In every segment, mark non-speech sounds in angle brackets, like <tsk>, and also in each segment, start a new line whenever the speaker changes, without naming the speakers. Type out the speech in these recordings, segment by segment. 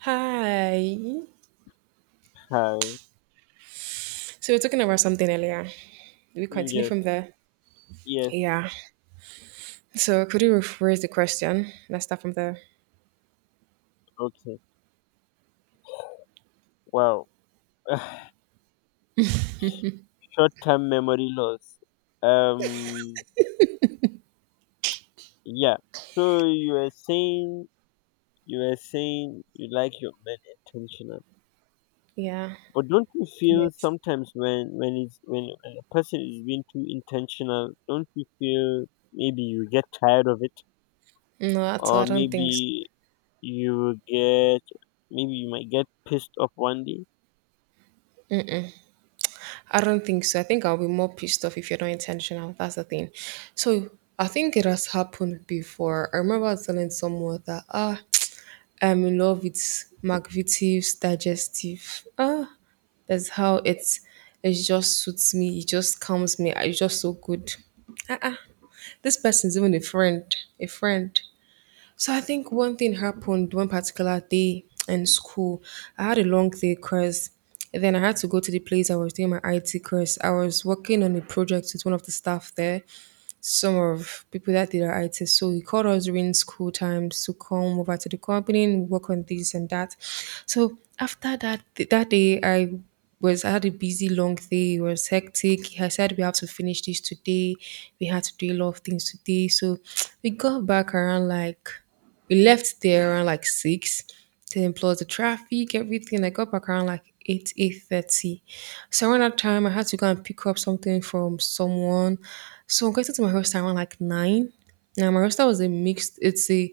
Hi.
Hi.
So we're talking about something earlier. Do we continue
Yes.
from there?
Yes.
Yeah. So could you rephrase the question? Let's start from there.
Okay. Wow. <sighs> Short-term memory loss. Um. Yeah. So you are saying you like your men intentional,
Yeah.
but don't you feel
Yes.
sometimes when a person is being too intentional, don't you feel maybe you get tired of it,
No, at all. I
or
don't think so.
you get maybe you might get pissed off one day.
I don't think so. I think I'll be more pissed off if you're not intentional. That's the thing. So I think it has happened before. I remember telling someone that <tsk> I'm in love with McVitie's digestive. That's how it's. It just suits me. It just calms me. It's just so good. Ah ah. This person's even a friend, a friend. So I think one thing happened one particular day in school. I had a long day because then I had to go to the place I was doing my IT course. I was working on a project with one of the staff there, some of people that did our IT. So he called us during school times to come over to the company and work on this and that. So after that day, I had a busy long day. It was hectic. I said we have to finish this today. We had to do a lot of things today. So <tsk> we got back around like. We left there around like six. Then plus the traffic, everything. I got back around like 8, 8:30. So around that time, I had to go and pick up something from someone. So I got to my hostel around like nine. Now my hostel was a mixed. It's a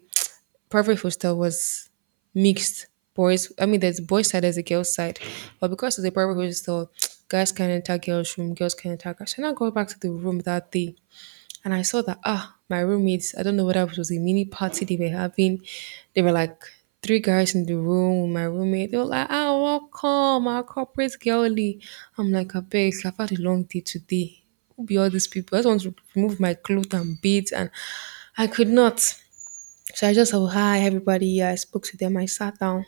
private hostel was mixed boys. I mean, there's boys side, there's a girls side, but because it's a private hostel, <tsk> guys can enter girls' room, girls can enter guys. And I go back to the room that day, and I saw that my roommates. I don't know whether it was a mini party they were having. They were like three guys in the room with my roommate. They were like, welcome, our corporate girlie. I'm like, I beg, I've had a long day today. Who be all these people? I just want to remove my clothes and beads, and I could not. So I just said, well, hi, everybody. Yeah, I spoke to them. I sat down.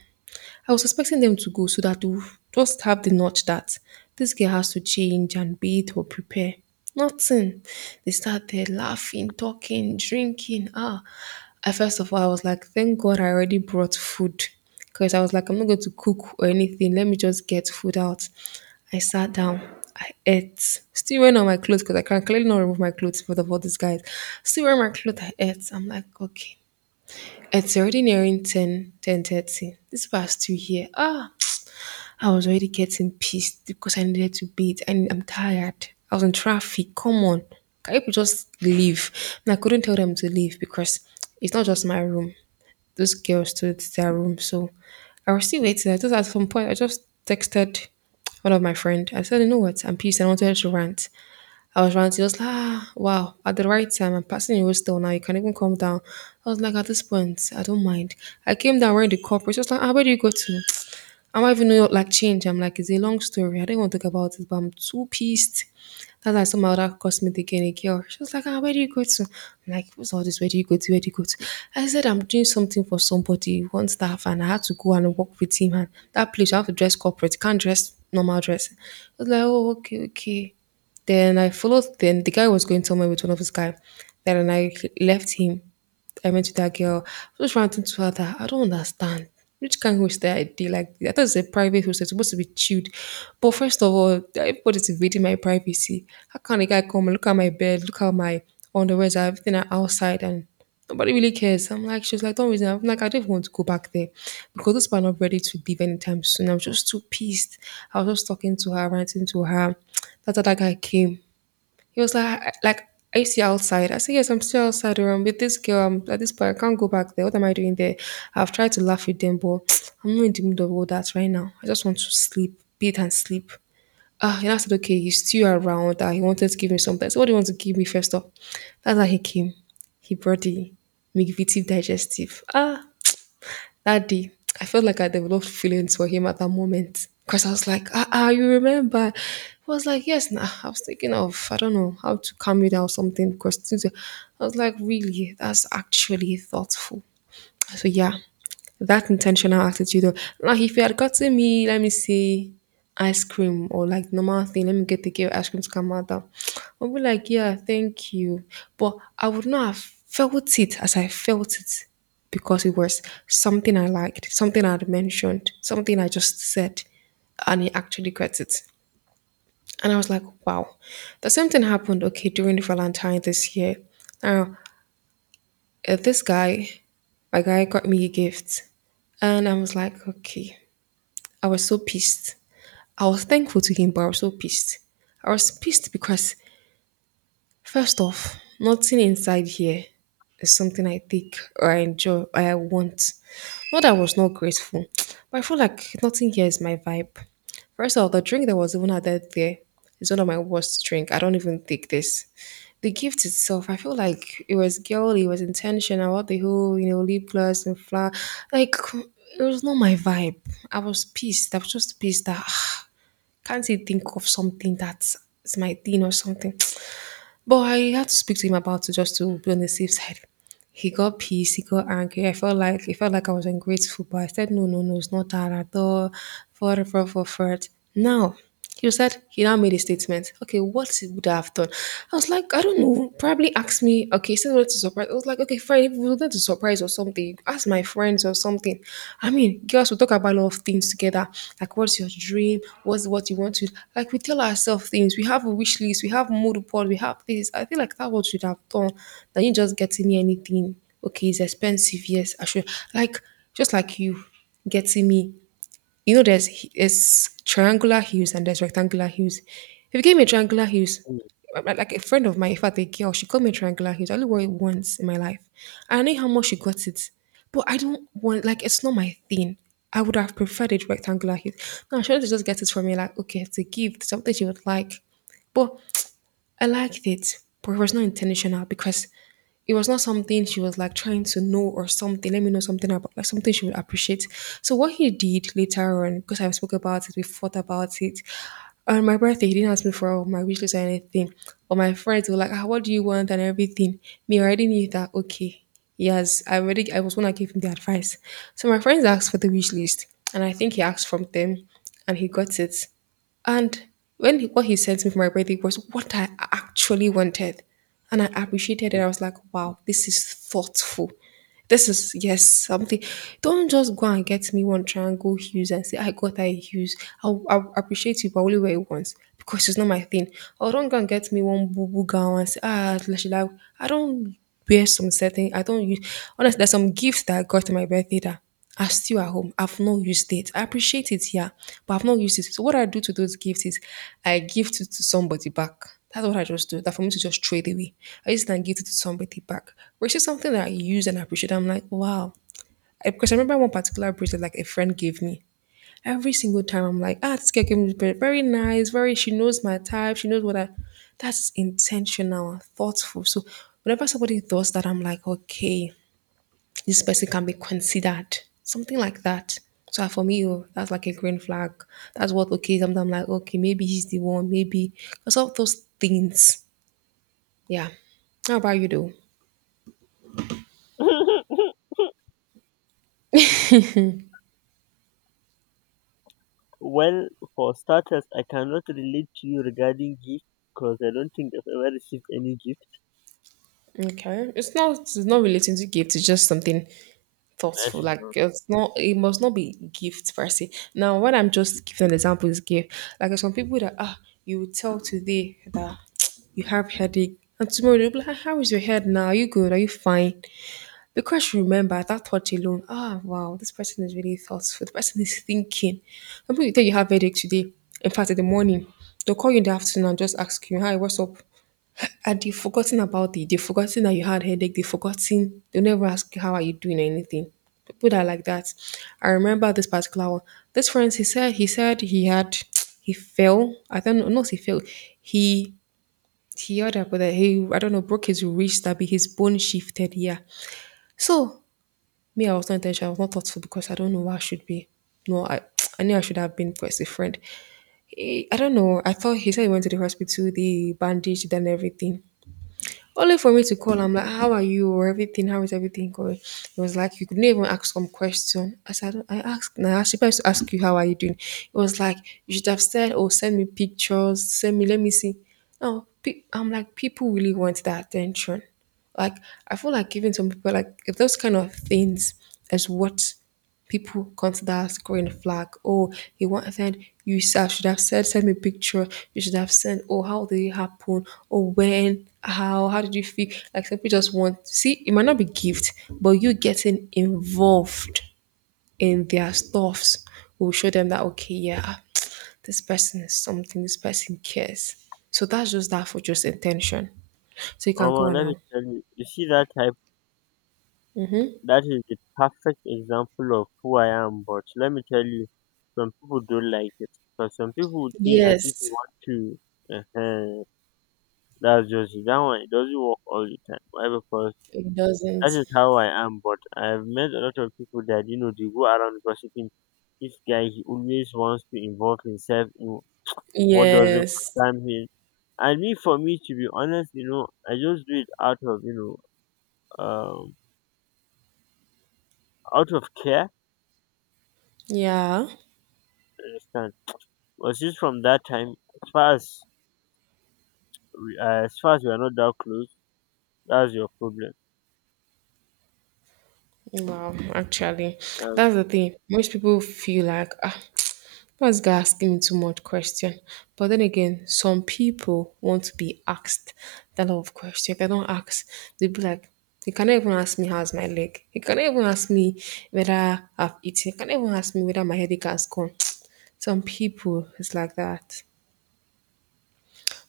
I was expecting them to go so that we just have the notch that this girl has to change and bathe or prepare. Nothing. They started laughing, talking, drinking. I first of all, I was like, thank God I already brought food. Because I was like, I'm not going to cook or anything. Let me just get food out. I sat down. I ate. Still wearing all my clothes because I can clearly not remove my clothes for the for these guys. Still wearing my clothes. I ate. I'm like, okay. It's already nearing 10, 10:30. This past two here, I was already getting pissed because I needed to bathe and I'm tired. I was in traffic. Come on. Can people just leave? And I couldn't tell them to leave because it's not just my room. Those girls too, it's their room. So I was still waiting. I just at some point I just texted one of my friend. I said, you know what? I'm pissed. I wanted to rant. I was running. She was like, wow, at the right time. I'm passing the road still now. You can even come down. I was like, at this point, I don't mind. I came down wearing the corporate. She was like, where do you go to? I don't even know like change. I'm like, it's a long story. I didn't want to talk about it, but I'm too pissed. That's why some other cosmetic and a girl. She was like, where do you go to? I'm like, what's all this? Where do you go to? Where do you go to? I said, I'm doing something for somebody, one staff, and I had to go and work with him. And that place, I have to dress corporate. You can't dress normal dress. I was like, oh, okay, okay. Then I followed. Then the guy was going somewhere with one of his guy. Then I left him. I went to that girl. I was just ranting to her that I don't understand. Which kind of hostel I did like that? I thought it's a private hostel, it's supposed to be chilled. But first of all, everybody's invading my privacy. How can a guy come and look at my bed, look at my underwear, everything are outside and nobody really cares. I'm like, she was like, don't reason. I'm like, I don't even want to go back there because those people are not ready to leave anytime soon. I'm just too pissed. I was just talking to her, ranting to her. That's how that guy came. He was like, like, are you still outside?" I said, yes, I'm still outside. Or I'm with this girl. I'm at this point. I can't go back there. What am I doing there? I've tried to laugh with them, but <tsk> I'm not in the mood of all that right now. I just want to sleep, beat and sleep. And I said, okay, he's still around. That he wanted to give me something. So what do you want to give me first off? That's how he came. He brought the McVitie digestive. That day, I felt like I developed feelings for him at that moment because I was like, you remember? He was like, yes, nah. I was thinking of, I don't know, how to calm you down or something because things were- I was like, really, that's actually thoughtful. So yeah, that intentional attitude of like if you had gotten me, let me say ice cream or like normal thing, let me get the girl ice cream to come out. I'll be like, yeah, thank you. But I would not have felt it as I felt it because it was something I liked, something I had mentioned, something I just said, and he actually gets it. And I was like, wow. The same thing happened, okay, during Valentine this year. Now, this guy, my guy got me a gift. And I was like, okay. I was so pissed. I was thankful to him, but I was so pissed. I was pissed because first off, nothing inside here is something I take or I enjoy or I want. Not that I was not grateful, <tsk> but I feel like nothing here is my vibe. First off, the drink that was even added there is one of my worst drink. I don't even take this. The gift itself, I feel like it was girly, it was intentional. What the whole, you know, lip gloss and flower, like it was not my vibe. I was pissed. I was just pissed that can't you think of something that's my thing or something? But I had to speak to him about it just to be on the safe side. He got pissed, he got angry. I felt like he felt like I was ungrateful, but I said no, no, no, it's not that at all. For it. Now he said he now made a statement. Okay, what he would have done? I was like, I don't know. Probably asked me. Okay, he said he wanted to surprise. I was like, okay, fine. If you wanted to surprise or something, ask my friends or something. I mean, girls will talk about a lot of things together. Like, what's your dream? What's what you want to? Like, we tell ourselves things. We have a wish list. We have mood board. We have this. I feel like that what should have done. That you just getting me anything. Okay, it's expensive. Yes, I should. Like, just like you getting me, you know, there's triangular hues and there's rectangular hues. If you gave me triangular hues,
Mm,
like a friend of mine, in fact, a girl, she got me triangular hues. I only wore it once in my life. And I know how much she got it, but I don't want like it's not my thing. I would have preferred it rectangular hues. No, she wanted to just get it for me, like okay, it's a gift, something she would like. But I liked it, but it was not intentional because it was not something she was like trying to know or something. Let me know something about like something she would appreciate. So what he did later on, because I spoke about it, we fought about it. On my birthday, he didn't ask me for my wish list or anything. But my friends were like, "What do you want?" and everything. Me I already knew that. Okay, yes, I already. I was when I gave him the advice. So my friends asked for the wish list, and I think he asked from them, and he got it. And when he, what he sent me for my birthday was what I actually wanted. And I appreciated it. I was like, wow, this is thoughtful. This is, yes, something. Don't just go and get me one triangle hues and say, I got that hues. I'll appreciate you, but only wear it once because it's not my thing. Or don't go and get me one boo boo gown and say, ah, should I don't wear some certain, I don't use, honestly, there's some gifts that I got to my birthday that are still at home. I've not used it. I appreciate it, yeah, but I've not used it. So what I do to those gifts is I gift it to somebody back. That's what I just do. That for me to just trade away. I just then give it to somebody back. Which is something that I use and appreciate. I'm like, wow. I- because I remember one particular bracelet like a friend gave me. Every single time I'm like, ah, this girl gave me this bracelet. Very nice. Very. She knows my type. She knows what I. That's intentional and thoughtful. So whenever somebody does that, I'm like, okay, this person can be considered, something like that. So for me, oh, that's like a green flag. That's what okay. Sometimes I'm like, okay, maybe he's the one, maybe because of those things. Yeah. How about you though?
mm. <laughs> Well, for starters, I cannot relate to you regarding gift because I don't think I've ever received any gift.
Okay, it's not relating to gift. It's just something
That
thoughtful.
is
Like
not.
it's not, it must not be gift per se. Now, what I'm just giving an example is gift. Like there's some people that ah you will tell today that you have headache, and tomorrow they'll be like, "Ah, how is your head now? Are you good? Are you fine?" Because she remembered that thought alone, ah, wow, this person is really thoughtful. The person is thinking. Some people tell you have headache today. In fact, in the morning, they'll call you in the afternoon and just ask you, hi, what's up? And they've forgotten about it. They've forgotten that you had headache. They've forgotten. They'll never ask you, how are you doing or anything. People that are like that. I remember this particular one. This friend, he said he had, <tsk> he fell. I don't know, not he fell. He, he heard about that. He, I don't know, broke his wrist, that be his bone shifted. Yeah. So me, I was not intentional. I was not thoughtful because I don't know where I should be. No, I, <tsk> I knew I should have been because a friend. Eh, I don't know. I thought he said he went to the hospital, they bandaged and everything. Only for me to call, I'm like, how are you or everything? How is everything going? It was like you couldn't even ask some question. I said, I asked now. I was supposed to ask you how are you doing. It was like you should have said, oh, send me pictures, send me, let me see. No, I'm like, people really want that attention. Like I feel like giving some people like if those kind of things is what people consider scoring a flag. Oh, you want to send I should have said send me picture. You should have sent oh how did it happen? Oh when how did you feel? Like some people just want see it might not be gift, but you getting involved in their stuffs will show them that okay, yeah, <tsk> this person is something, this person cares. So that's just that for just intention. So you can
Oh,
go on
let me
now.
tell you, you see that type, that is the perfect example of who I am. But let me tell you, some people don't like it, because some people would think as if you
Yes,
want to. Uh-huh, that's just it. That one. It doesn't work all the time. Why? Because
it doesn't.
that is how I am. But I've met a lot of people that they go around gossiping. This guy, he always wants to involve himself in what doesn't
Yes.
concern him. And me, for me, to be honest, I just do it out of, know, um, out of care.
Yeah.
You understand? But since from that time, as far as we are not that close, that's your problem.
Wow, actually,
Um,
that's the thing. Most people feel like, ah, <tsk> this guy asking me too much question. But then again, some people want to be asked that lot of question. If they don't ask, they'll be like, you cannot even ask me how's my leg. You cannot even ask me whether I've eaten. You cannot even ask me whether my headache has gone. <tsk> Some people it's like that.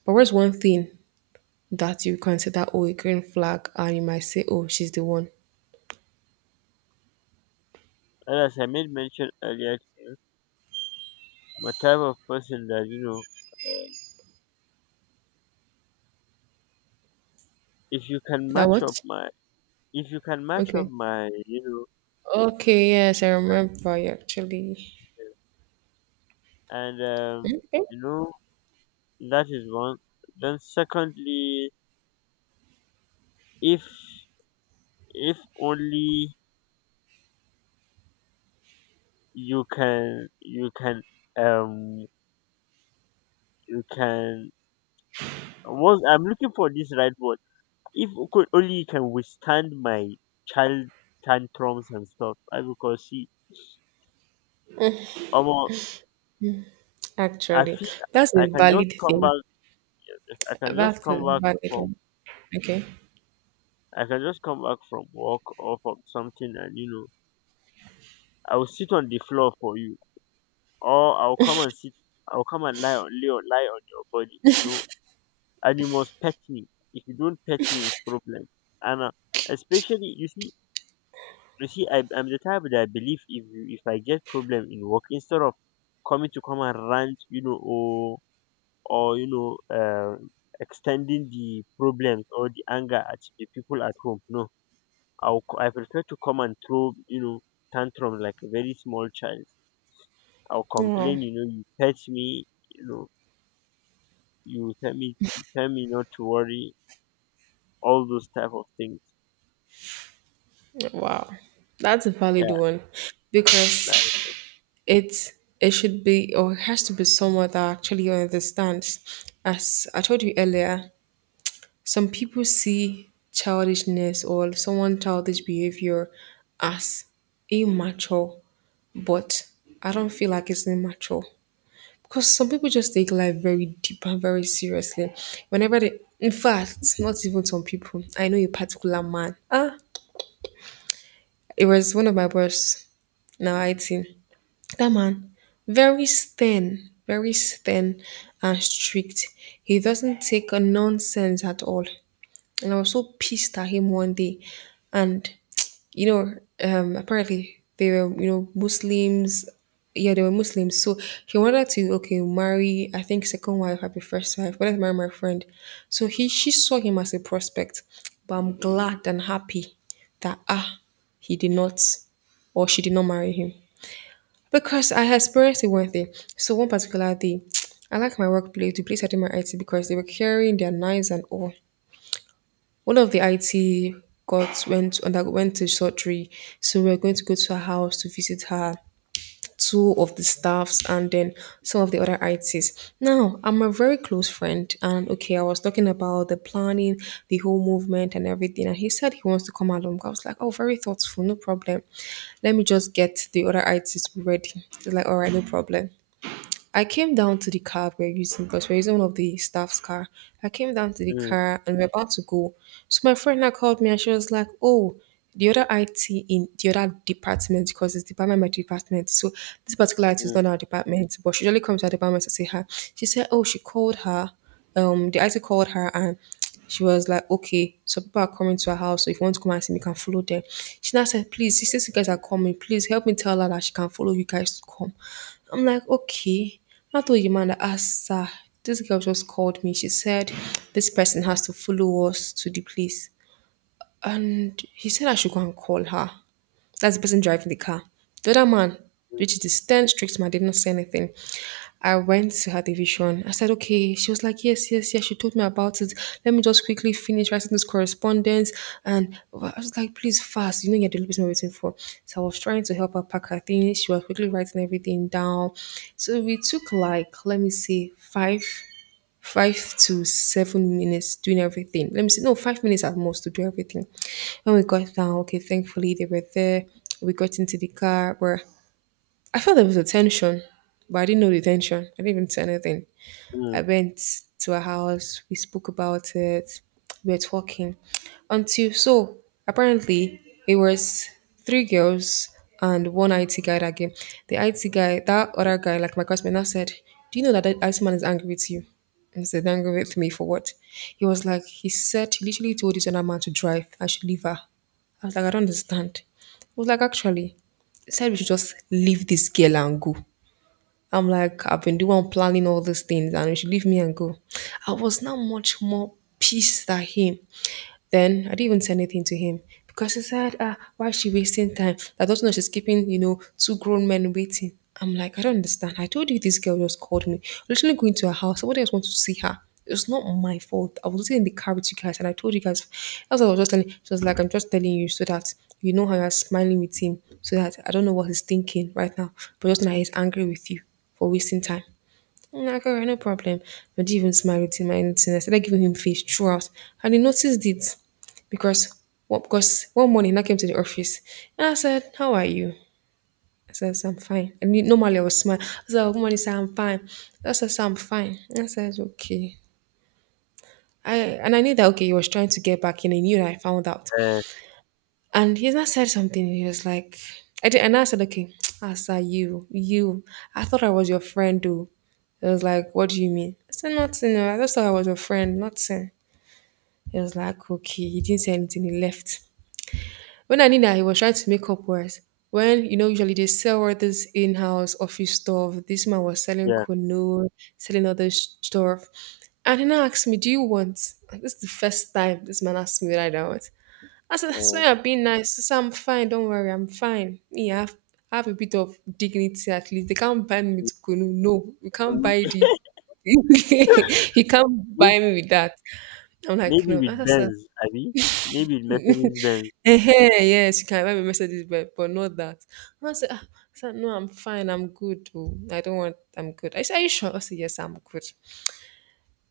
But what's one thing that you consider oh a green flag and you might say, oh, she's the one?
and as I made mention earlier, to you, I'm a type of person that, if you can
That
match up
what?
my, if you can match up
Okay.
my,
Okay, yes, I remember actually.
know, and
Okay.
you know that is one. Then secondly, if if only you can you can um you can. What I'm looking for, this right word. If o- could only you can withstand my child tantrums and stuff. I, because, see, almost I
Actually,
feel
that's a
I can just
valid
come
thing.
back I can just
That's a
come back
valid
from
one. Okay.
I can just come back from work or from something, and you know I will sit on the floor for you, or I'll come and lie on your body, you know. And you must pet me. If you don't pet me, it's problem. And Especially, you see, I'm the type that I believe if I get problem in work, instead of coming to come and rant, you know, or extending the problems or the anger at the people at home. No, I prefer to come and throw, you know, tantrum like a very small child. I'll
Oh,
complain, you know, you pet me, you know, you tell me not to worry, all those type of things.
wow. That's a valid
Yeah.
one because it's it should be or it has to be someone that actually understands. As I told you earlier, some people see childishness or someone childish behavior as immature, but I don't feel like it's immature. Because some people just take life very deep and very seriously. Whenever they, in fact, not even some people. I know a particular man. Ah, it was one of my boss. Now I think that man, very stern and strict. He doesn't take a nonsense at all. And I was so pissed at him one day, and you know, apparently they were, you know, Muslims. Yeah, they were Muslims. So he wanted to, okay, marry, I think, second wife, happy first wife, wanted to marry my friend. So he, she saw him as a prospect. But I'm glad and happy that, ah, he did not, or she did not marry him. Because I had experienced it one thing. So one particular day, <tsk> I like my workplace, the place I did my IT because they were carrying their knives and all. One of the IT got went underwent to surgery, so we're going to go to her house to visit her, two of the staffs, and then some of the other ITs. Now, I'm a very close friend, and okay, I was talking about the planning, the whole movement, and everything, and he said he wants to come along. I was like, oh, very thoughtful, no problem. Let me just get the other ITs ready. He's like, all right, no problem. I came down to the car we're using because we're using one of the staff's car. I came down to the
Mm,
car and we're about to go. So my friend now called me and she was like, "Oh, the other IT in the other department because it's department my department. So this particular IT is
mm,
not our department, but she usually comes to our department to see her. She said, "Oh, she called her." Um, the IT called her and she was like, okay, so people are coming to her house. So if you want to come and see me, you can follow them. She now said, please, since you guys are coming, please help me tell her that she can follow you guys to come. I'm like, okay. I told your man that, ah, sir, this girl just called me. She said, this person has to follow us to the place and he said I should go and call her. That's the person driving the car. The other man,
mm,
which is the stern, strict man, did not say anything. I went to her division. I said, okay. She was like, yes, yes, yes. She told me about it. Let me just quickly finish writing this correspondence. And I was like, please, fast. You know, you're the only person we're waiting for. So I was trying to help her pack her things. She was quickly writing everything down. So we took like, let me see, five to seven minutes doing everything. Let me see, no, 5 minutes at most to do everything. When we got down, okay, thankfully they were there. We got into the car where I felt there was a tension, but I didn't know the tension. I didn't even say anything.
mm.
I went to her house. We spoke about it. We were talking until so apparently it was 3 girls and one IT guy that came. The IT guy, that other guy, like my classmate, now said, "Do you know that IT man is angry with you?" And I said, "Angry with me for what?" He was like, he said he literally told this other man to drive. I should leave her. I was like, I don't understand. He was like, actually, he said we should just leave this girl and go. I'm like, I've been doing planning all these things and you should leave me and go. I was now much more pissed at him. Then I didn't even say anything to him because he said, ah, why is she wasting time? I don't know she's keeping, you know, 2 grown men waiting. I'm like, I don't understand. I told you this girl just called me. Literally going to her house. Somebody else wants to see her. It's not my fault. I was sitting in the car with you guys and I told you guys that's what I was just telling. She was like, "I'm just telling you so that you know how you're smiling with him, so that I don't know what he's thinking right now. But just now he's angry with you for wasting time." And I go, "No problem." But he even smiled at him and anything. I started giving him face throughout. And he noticed it because what because one morning I came to the office and I said, "How are you?" I said, "So I'm fine." And normally I was smile. I said, "Oh, good morning, sir, I'm fine." I said, "So I'm fine." And I said, "Okay." I and I knew that okay, he was trying to get back in. I knew that. I found out.
Uh,
And he just said something. He was like, I did, and I said, "Okay, <tsk> Asa, you. I thought I was your friend, though." He was like, "What do you mean?" I said, "Nothing. Oh, I just thought I was your friend, nothing." He was like, "Okay." He didn't say anything. He left. When I knew that, he was trying to make up words. When, you know, usually they sell all this in-house office stuff. This man was selling
yeah,
canoe, selling stuff. And he now asked me, "Do you want?" This is the first time this man asked me what I want. I said, "That's
uh,
why I'm being nice." She said, "I'm fine. Don't worry. I'm fine." Me, I have a bit of dignity at least. They can't buy me with Kunu. No, you can't buy
Colombia.
the. <laughs> You can't
<laughs> May-
buy me with that. I'm like,
maybe
"No."
with
I said,
Benz, Abi. Maybe with Mercedes Benz.
<laughs> eh, yes, you can buy me Mercedes, but not that. And I said, "Ah." I said, "No, I'm fine. I'm good. Oh, I don't want, I'm good." I said, "Are you sure?" I said, "Yes, I'm good."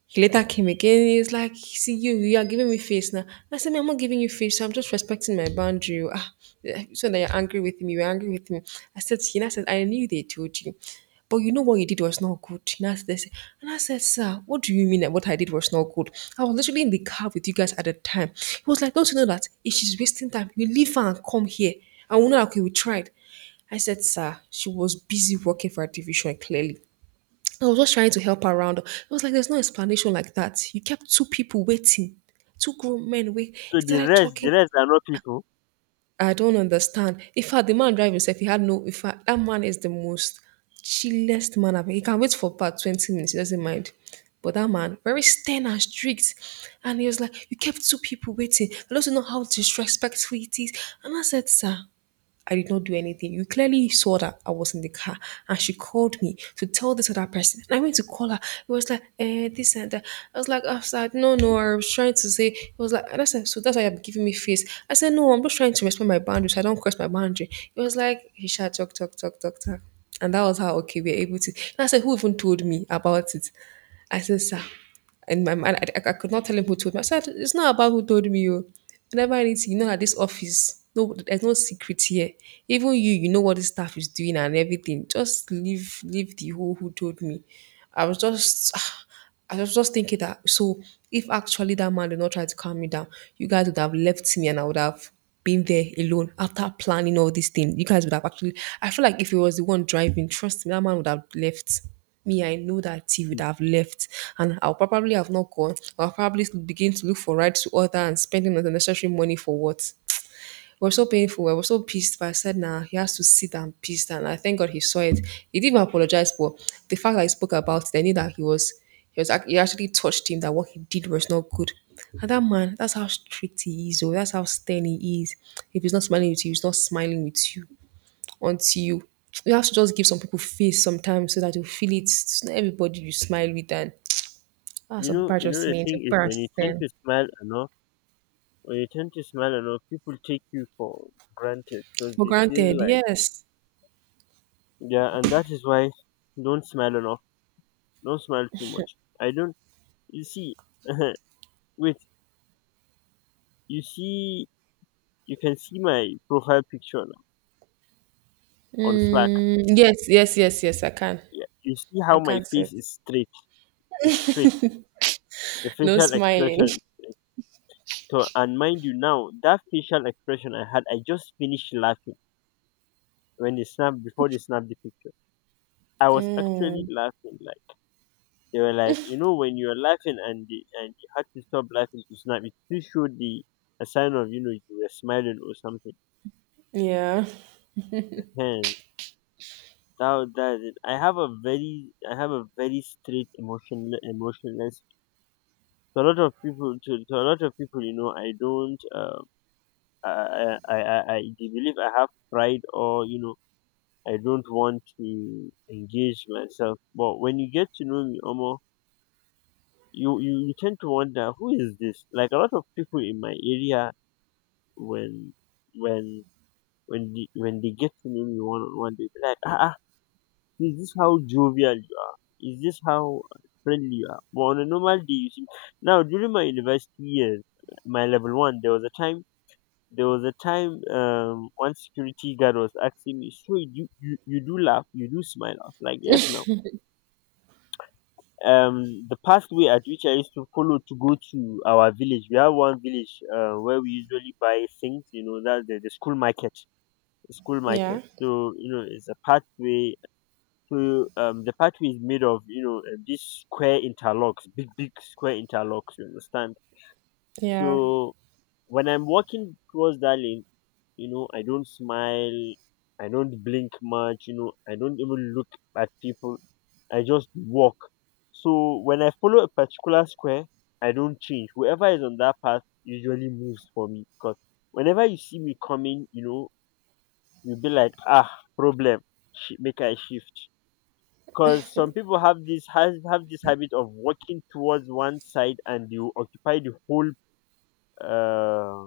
He later came again. He was like, "See, you are giving me face now." I said, "Me, I'm not giving you face. So I'm just respecting my boundary. Oh. Ah, yeah, so that you're angry with me, you're angry with me." I said, "He now said, I knew they told you, but you know what you did was not good." He now said, and I said, "Sir, what do you mean that what I did was not good? I was literally in the car with you guys at the time." He was like, "Don't you know that if she's wasting time, you leave her and come here. And we know, okay, we tried." I said, "Sir, she was busy working for her division, clearly. I was just trying to help her around." I was like, there's no explanation like that. You kept two people waiting, two grown men wait.
So the
Started
rest,
talking.
the rest are not people.
I don't understand. In fact, the man driving himself, he had no. In fact, that man is the most chillest man I've. He can wait for about 20 minutes. He doesn't mind. But that man, very stern and strict, and he was like, "You kept two people waiting. I don't know how disrespectful it is." And I said, "Sir." I did not do anything. You clearly saw that I was in the car and she called me to tell this other person. And I went to call her. It was like, eh, this and that. I was like, no, no, I was trying to say, it was like, and I said, "So that's why you're giving me face." I said, "No, I'm just trying to respect my boundaries. I don't cross my boundary." It was like, he shut talk, talk, talk, talk, talk. And that was how, okay, we are able to. And I said, "Who even told me about it?" I said, "Sir," in my mind, I could not tell him who told me. I said, "It's not about who told me. Oh. You. Whenever anything, you know, at this office, no, there's no secret here. Even you, you know what this staff is doing and everything. Just leave, leave the who told me." I was just, <sighs> I was just thinking that. So if actually that man did not try to calm me down, you guys would have left me and I would have been there alone after planning all these things. You guys would have actually. I feel like if it was the one driving, trust me, that man would have left me, I know that he would
Mm.
have left, and I'll probably have not gone. I'll probably begin to look for rights to other and spending unnecessary money for what. It was so painful. I was so pissed, but I said, "Nah, he has to sit and pissed." And I thank God he saw it. He didn't even apologize, but the fact that he spoke about it, I knew that he was, it actually touched him that what he did was not good. And that man, that's how strict he is, or that's how stern he is. If he's not smiling with you, he's not smiling with you until you have to just give some people face sometimes so that you feel it. It's not everybody you smile with, and ah,
You
some
know,
people are just
the
mean, some
thing is
people are
when you tend
stern.
to smile enough, people take you for granted because
For
they feel
granted,
like,
yes.
yeah. And that is why don't smile enough, don't smile too much. I don't. You see. <laughs> Wait, you see, you can see my profile picture now on Slack.
Mm, yes, yes, yes, yes, I can.
Yeah, you see
I
how my
can say it.
face is straight. The
No
facial
smiling.
expression.
<laughs>
So, and mind you, now that facial expression I had, I just finished laughing when they snapped before they snapped the picture. I was actually laughing. Like they were like, you know, when you're laughing and you had to stop laughing to snap, it still showed the a sign of, you were smiling or something.
Yeah.
And that is it. I have a very straight emotional emotionless. To a lot of people, to a lot of people, you know, I don't. I I I I they believe I have pride or, you know, I don't want to engage myself. But when you get to know me, Omo, you tend to wonder who is this. Like a lot of people in my area, when when when they get to know me one on one, they be like, ah, ah, is this how jovial you are? Is this how friendly you are? But on a normal day, you see. Now during my university years, my level one, There was a time, one security guard was asking me, "So you do laugh, you do smile." I was like, "Yes, now." The pathway at which I used to follow to go to our village, we have one village, where we usually buy things. You know, that's the school market. The school
Yeah.
market. So, you know, it's a pathway. So, the pathway is made of, these square interlocks, big big square interlocks. You understand?
Yeah.
So when I'm walking towards that lane, I don't smile, I don't blink much, I don't even look at people, I just walk. So when I follow a particular square, I don't change. Whoever is on that path usually moves for me because whenever you see me coming, you know, you'll be like, ah, problem, make I shift. Because some people have this has have this habit of walking towards one side and you occupy the whole, uh,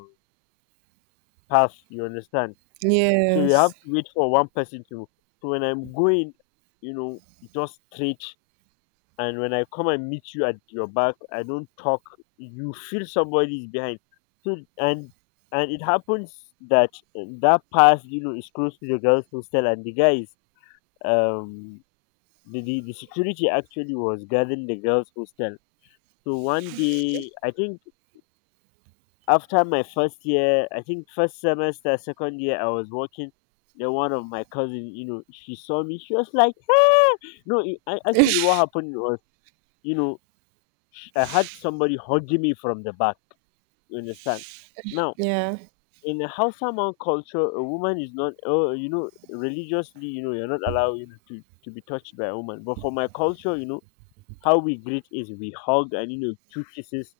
path. You understand? So you have
Yes.
to wait for one person to. So when I'm going, you know, just straight. And when I come and meet you at your back, I don't talk. You feel somebody is behind. So and it happens that that path, you know, is close to the girls' hostel, and the guys, um, the security actually was guarding the girls' hostel. So one day, I think after my first year, I think first semester, second year, I was working. Then one of my cousin, you know, she saw me. She was like, "Hey!" No, I, actually, what happened was, you know, I had somebody hugging me from the back. You understand? Now,
Yeah.
in the Hausa man culture, a woman is not, oh, you know, religiously, you know, you're not allowed, you know, to be touched by a woman. But for my culture, you know, how we greet is we hug and, you know, two kisses